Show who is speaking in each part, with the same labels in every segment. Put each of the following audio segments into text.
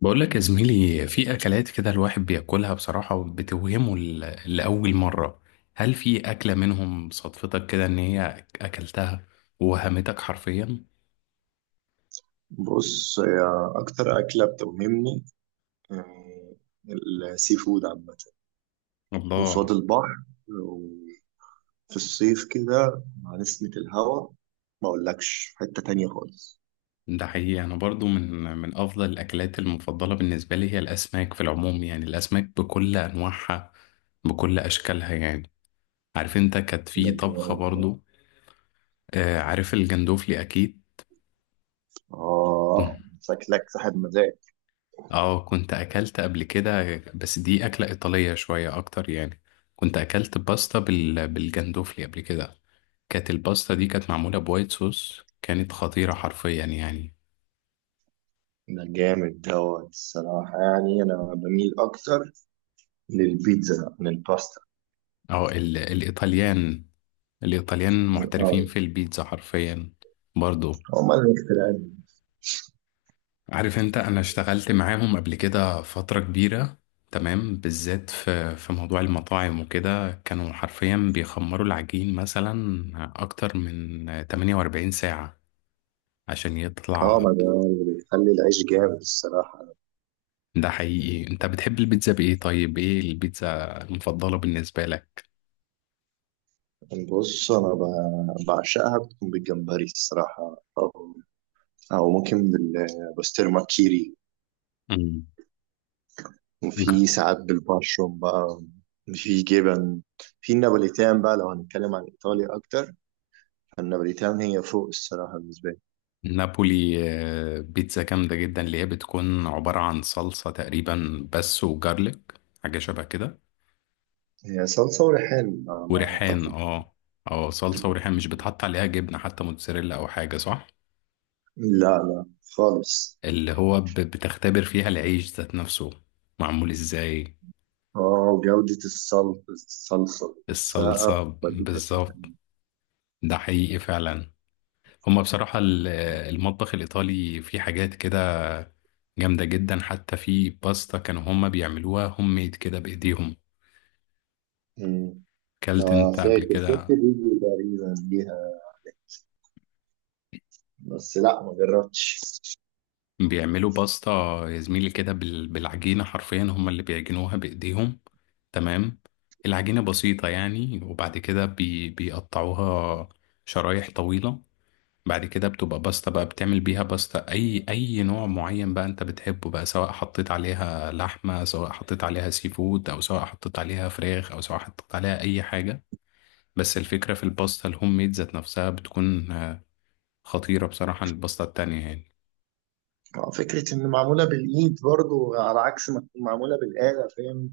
Speaker 1: بقول لك يا زميلي، في اكلات كده الواحد بياكلها بصراحة وبتوهمه لأول مرة. هل في اكلة منهم صدفتك كده ان هي اكلتها ووهمتك حرفيا؟
Speaker 2: بص هي أكتر أكلة بتوهمني، آه، السي فود عامة، قصاد
Speaker 1: الله.
Speaker 2: البحر وفي الصيف كده مع نسمة الهوا ما أقولكش في حتة تانية خالص.
Speaker 1: ده حقيقي، انا برضو من افضل الاكلات المفضلة بالنسبة لي هي الاسماك في العموم، يعني الاسماك بكل انواعها بكل اشكالها يعني. عارف انت، كانت في طبخة برضو. آه، عارف الجندوفلي اكيد.
Speaker 2: آه شكلك صاحب مزاج.
Speaker 1: اه، كنت اكلت قبل كده بس دي اكلة ايطالية شوية اكتر يعني. كنت اكلت باستا بالجندوفلي قبل كده. كانت الباستا دي كانت معمولة بوايت صوص، كانت خطيرة حرفيا يعني.
Speaker 2: ده جامد دوت الصراحة، يعني أنا بميل أكتر للبيتزا من الباستا.
Speaker 1: اه، الايطاليان
Speaker 2: اه
Speaker 1: محترفين في البيتزا حرفيا. برضو.
Speaker 2: هما اللي مخترعين.
Speaker 1: عارف انت، انا اشتغلت معاهم قبل كده فترة كبيرة. تمام، بالذات في موضوع المطاعم وكده كانوا حرفيا بيخمروا العجين مثلا اكتر من 48 ساعة عشان
Speaker 2: اه
Speaker 1: يطلع.
Speaker 2: ما ده اللي بيخلي العيش جامد الصراحة.
Speaker 1: ده حقيقي، انت بتحب البيتزا بايه؟ طيب ايه البيتزا المفضلة بالنسبة لك؟
Speaker 2: بص أنا بعشقها، بتكون بالجمبري الصراحة، أو أو ممكن بالبسطرمة كيري،
Speaker 1: مم. ج-
Speaker 2: وفي ساعات بالبشروم بقى، في جبن، في النابوليتان بقى لو هنتكلم عن إيطاليا أكتر، فالنابوليتان هي فوق الصراحة بالنسبة لي.
Speaker 1: نابولي. بيتزا جامدة جدا اللي هي بتكون عبارة عن صلصة تقريبا بس وجارليك، حاجة شبه كده.
Speaker 2: هي صلصة وريحان على ما
Speaker 1: وريحان،
Speaker 2: أعتقد.
Speaker 1: اه. اه، صلصة وريحان، مش بتحط عليها جبنة حتى موتزاريلا او حاجة، صح؟
Speaker 2: لا لا خالص.
Speaker 1: اللي هو بتختبر فيها العيش ذات نفسه. معمول ازاي.
Speaker 2: اه وجودة الصلصة، الصلصة نفسها
Speaker 1: الصلصة
Speaker 2: بتوديك حتة
Speaker 1: بالظبط.
Speaker 2: تانية.
Speaker 1: ده حقيقي فعلا. هما بصراحة المطبخ الإيطالي فيه حاجات كده جامدة جدا، حتى في باستا كانوا هما بيعملوها هوم ميد كده بإيديهم.
Speaker 2: أمم.
Speaker 1: كلت
Speaker 2: آه
Speaker 1: أنت قبل
Speaker 2: فاكر شفت
Speaker 1: كده؟
Speaker 2: فيديو تقريبا ليها، بس لا ما جربتش.
Speaker 1: بيعملوا باستا. يا زميلي كده بالعجينة حرفيا هما اللي بيعجنوها بإيديهم. تمام. العجينة بسيطة يعني، وبعد كده بيقطعوها شرايح طويلة. بعد كده بتبقى باستا بقى، بتعمل بيها باستا اي نوع معين بقى انت بتحبه بقى، سواء حطيت عليها لحمة، سواء حطيت عليها سي فود، او سواء حطيت عليها فراخ، او سواء حطيت عليها اي حاجة. بس الفكرة في الباستا الهوم ميد ذات نفسها بتكون خطيرة بصراحة عن الباستا التانية يعني.
Speaker 2: آه، فكرة إن معمولة بالإيد برضو على عكس ما تكون معمولة بالآلة فاهم،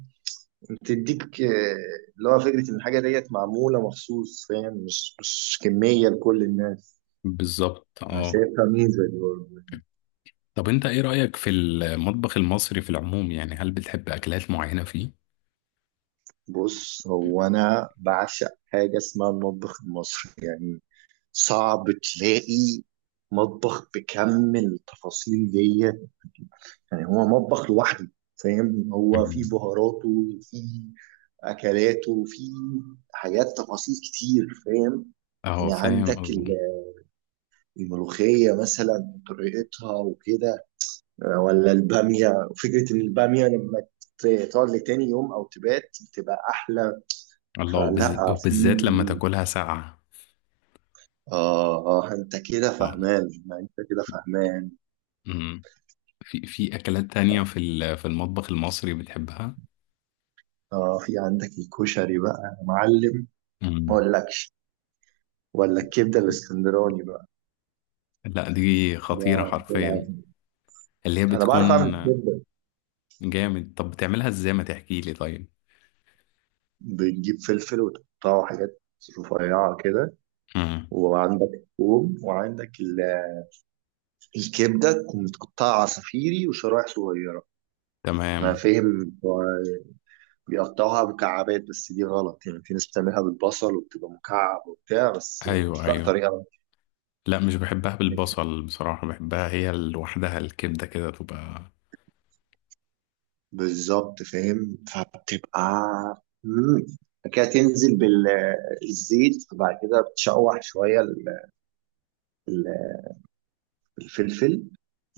Speaker 2: بتديك اللي هو فكرة إن الحاجة ديت معمولة مخصوص فاهم، مش كمية لكل الناس.
Speaker 1: بالظبط،
Speaker 2: أنا
Speaker 1: اه.
Speaker 2: شايفها ميزة دي برضو.
Speaker 1: طب انت ايه رأيك في المطبخ المصري في العموم يعني؟ هل بتحب اكلات معينة فيه؟
Speaker 2: بص هو انا بعشق حاجه اسمها المطبخ المصري، يعني صعب تلاقي مطبخ بكم التفاصيل ديت. يعني هو مطبخ لوحده فاهم، هو فيه
Speaker 1: مم.
Speaker 2: بهاراته وفيه اكلاته وفيه حاجات تفاصيل كتير فاهم.
Speaker 1: اه،
Speaker 2: يعني عندك
Speaker 1: فاهم.
Speaker 2: الملوخيه مثلا طريقتها وكده، ولا الباميه، فكره ان الباميه لما تقعد لتاني يوم او تبات بتبقى احلى.
Speaker 1: الله،
Speaker 2: فلا في
Speaker 1: وبالذات لما تاكلها ساقعة.
Speaker 2: آه آه أنت كده فهمان، ما أنت كده فهمان.
Speaker 1: اه، في أكلات تانية في المطبخ المصري بتحبها؟
Speaker 2: آه في عندك الكشري بقى يا معلم، ما
Speaker 1: مم.
Speaker 2: أقولكش، ولا الكبدة الإسكندراني بقى،
Speaker 1: لا، دي
Speaker 2: ده
Speaker 1: خطيرة
Speaker 2: في
Speaker 1: حرفيا.
Speaker 2: العظيم.
Speaker 1: اللي هي
Speaker 2: أنا
Speaker 1: بتكون.
Speaker 2: بعرف أعمل كبدة.
Speaker 1: جامد، طب بتعملها ازاي؟ ما تحكي لي طيب.
Speaker 2: بتجيب فلفل وتقطعه حاجات رفيعة كده،
Speaker 1: مم.
Speaker 2: وعندك ثوم، وعندك الكبدة تكون متقطعة عصافيري وشرايح صغيرة. أنا
Speaker 1: تمام.
Speaker 2: فاهم بتوع بيقطعوها مكعبات بس دي غلط، يعني في ناس بتعملها بالبصل وبتبقى مكعب وبتاع بس.
Speaker 1: ايوه،
Speaker 2: لا
Speaker 1: ايوه.
Speaker 2: طريقة
Speaker 1: لا، مش بحبها بالبصل بصراحة، بحبها هي لوحدها الكبدة كده تبقى.
Speaker 2: بالظبط فاهم، فبتبقى مم. كده تنزل بالزيت، وبعد كده بتشوح شوية ال- الفلفل،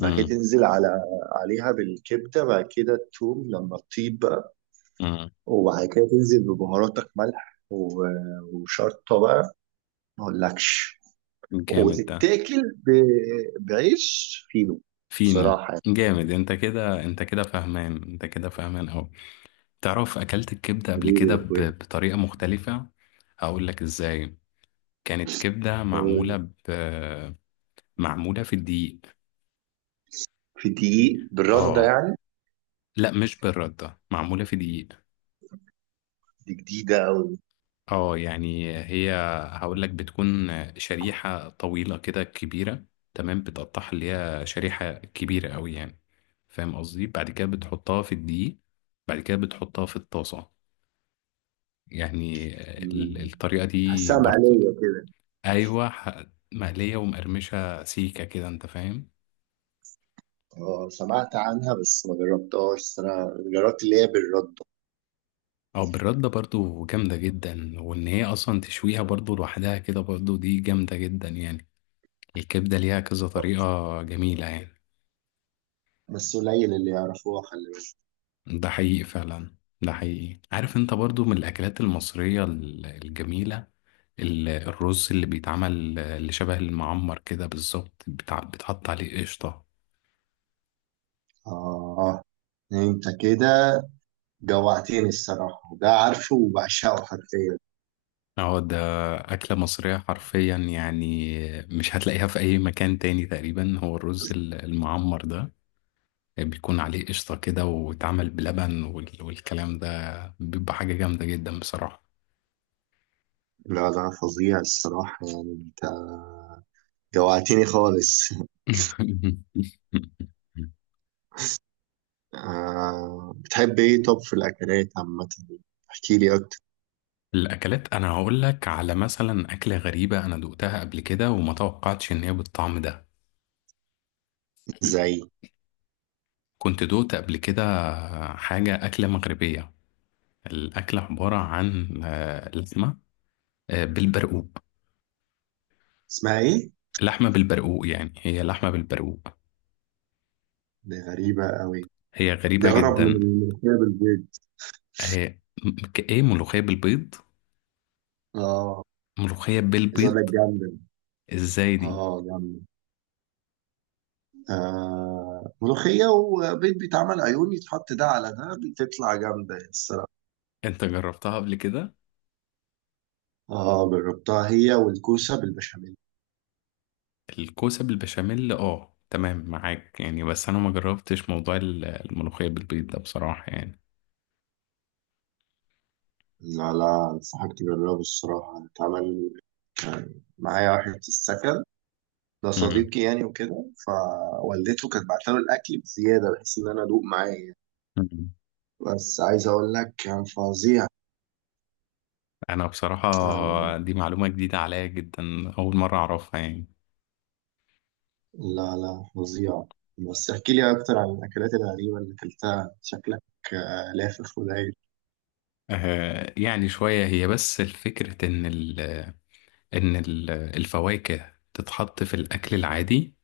Speaker 2: بعد كده تنزل على عليها بالكبدة، بعد كده التوم لما تطيب بقى،
Speaker 1: مم.
Speaker 2: وبعد كده تنزل ببهاراتك ملح وشطة بقى ما اقولكش،
Speaker 1: جامد ده.
Speaker 2: وتتاكل بعيش فينو
Speaker 1: فينو.
Speaker 2: صراحة يعني.
Speaker 1: جامد، انت كده فاهمان، انت كده فاهمان اوي. تعرف، اكلت الكبدة قبل
Speaker 2: حبيبي
Speaker 1: كده
Speaker 2: يا اخويا.
Speaker 1: بطريقة مختلفة. هقول لك ازاي. كانت كبدة معمولة معمولة في الدقيق.
Speaker 2: في دقيق بالردة
Speaker 1: اه.
Speaker 2: يعني؟
Speaker 1: لا، مش بالردة، معمولة في دقيق.
Speaker 2: دي جديدة
Speaker 1: اه يعني هقول لك بتكون شريحة طويلة كده كبيرة. تمام، بتقطعها اللي هي شريحة كبيرة قوي يعني، فاهم قصدي، بعد كده بتحطها في الدقيق. بعد كده بتحطها في الطاسة يعني،
Speaker 2: أوي،
Speaker 1: الطريقة دي
Speaker 2: تحسها
Speaker 1: برضو.
Speaker 2: مقلية كده.
Speaker 1: ايوه، مقلية ومقرمشة سيكة كده، انت فاهم.
Speaker 2: اه سمعت عنها بس ما جربتهاش، بس انا جربت اللي هي بالرد.
Speaker 1: او بالردة برضو جامدة جدا، وان هي اصلا تشويها برضو لوحدها كده برضو دي جامدة جدا يعني. الكبدة ليها كذا طريقة جميلة يعني.
Speaker 2: بس قليل اللي يعرفوها خلي بالك.
Speaker 1: ده حقيقي فعلا. ده حقيقي، عارف انت برضو، من الاكلات المصرية الجميلة، الرز اللي بيتعمل اللي شبه المعمر كده بالظبط، بتحط عليه قشطة.
Speaker 2: اه انت كده جوعتني الصراحة، ده عارفه وبعشقه حرفيا.
Speaker 1: اه، ده أكلة مصرية حرفيا يعني، مش هتلاقيها في أي مكان تاني تقريبا، هو الرز المعمر ده بيكون عليه قشطة كده واتعمل بلبن والكلام ده بيبقى حاجة جامدة جدا بصراحة.
Speaker 2: لا ده فظيع الصراحة يعني، انت جوعتني خالص. آه بتحب ايه طب في الاكلات عامة، احكي لي اكتر.
Speaker 1: الأكلات، أنا هقول لك على مثلا أكلة غريبة أنا دقتها قبل كده وما توقعتش إن هي بالطعم ده.
Speaker 2: زي
Speaker 1: كنت دوقت قبل كده حاجة أكلة مغربية. الأكلة عبارة عن لحمة بالبرقوق.
Speaker 2: اسمها ايه؟
Speaker 1: لحمة بالبرقوق، يعني هي لحمة بالبرقوق.
Speaker 2: دي غريبة قوي.
Speaker 1: هي
Speaker 2: دي
Speaker 1: غريبة
Speaker 2: اغرب من
Speaker 1: جدا.
Speaker 2: الملوخية بالبيض.
Speaker 1: هي كإيه ملوخية بالبيض؟
Speaker 2: اه
Speaker 1: ملوخية
Speaker 2: عايز اقول
Speaker 1: بالبيض.
Speaker 2: لك جامدة.
Speaker 1: ازاي دي؟
Speaker 2: اه جامد. آه ملوخية وبيض بيتعمل عيون يتحط ده على ده بتطلع جامدة الصراحة.
Speaker 1: انت جربتها قبل كده؟
Speaker 2: اه جربتها هي والكوسة بالبشاميل.
Speaker 1: الكوسة بالبشاميل، اه تمام معاك يعني، بس انا ما جربتش موضوع الملوخية بالبيض ده بصراحة يعني.
Speaker 2: لا لا انصحك تجربه الصراحة. اتعمل كان معايا واحد في السكن ده
Speaker 1: مم.
Speaker 2: صديقي يعني وكده، فوالدته كانت بعتله الأكل بزيادة بحيث إن أنا أدوق معايا.
Speaker 1: مم.
Speaker 2: بس عايز أقول لك كان فظيع.
Speaker 1: انا بصراحة،
Speaker 2: آه
Speaker 1: دي معلومة جديدة عليا جدا. اول مرة اعرفها يعني.
Speaker 2: لا لا فظيع. بس احكي لي أكتر عن الأكلات الغريبة اللي أكلتها شكلك لافف ولايق.
Speaker 1: آه يعني شوية هي، بس الفكرة ان ال الفواكه تتحط في الاكل العادي.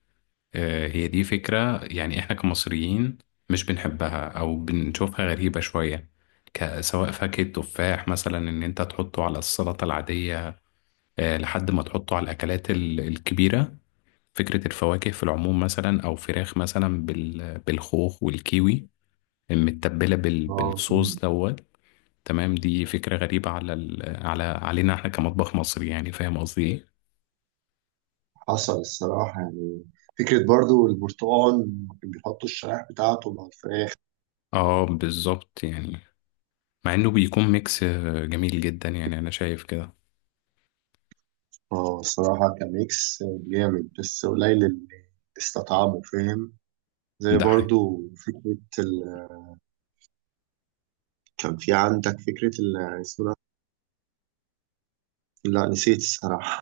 Speaker 1: هي دي فكرة، يعني احنا كمصريين مش بنحبها او بنشوفها غريبة شوية. سواء فاكهة تفاح مثلا ان انت تحطه على السلطة العادية، لحد ما تحطه على الاكلات الكبيرة. فكرة الفواكه في العموم مثلا، او فراخ مثلا بالخوخ والكيوي متبلة
Speaker 2: اه
Speaker 1: بالصوص دوت. تمام، دي فكرة غريبة على علينا احنا كمطبخ مصري يعني، فاهم قصدي ايه؟
Speaker 2: حصل الصراحة يعني، فكرة برضو البرتقال كان بيحطوا الشرايح بتاعته مع الفراخ.
Speaker 1: اه، بالظبط يعني. مع انه بيكون ميكس جميل جدا يعني، انا شايف كده.
Speaker 2: اه الصراحة كان ميكس جامد، بس قليل اللي استطعمه فاهم. زي
Speaker 1: ده حاجة.
Speaker 2: برضو فكرة ال... كان في عندك فكرة ال... اسمه ده؟ لا نسيت الصراحة،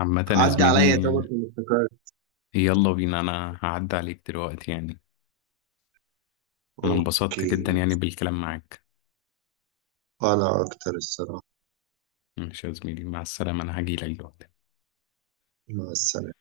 Speaker 1: عامة يا
Speaker 2: عدي عليا
Speaker 1: زميلي،
Speaker 2: طبعا كنت افتكرت.
Speaker 1: يلا بينا، انا هعدي عليك دلوقتي يعني. انا انبسطت
Speaker 2: اوكي
Speaker 1: جدا يعني بالكلام معاك.
Speaker 2: انا اكتر الصراحة.
Speaker 1: ماشي يا زميلي، مع السلامة، انا هجيلك دلوقتي.
Speaker 2: مع السلامة.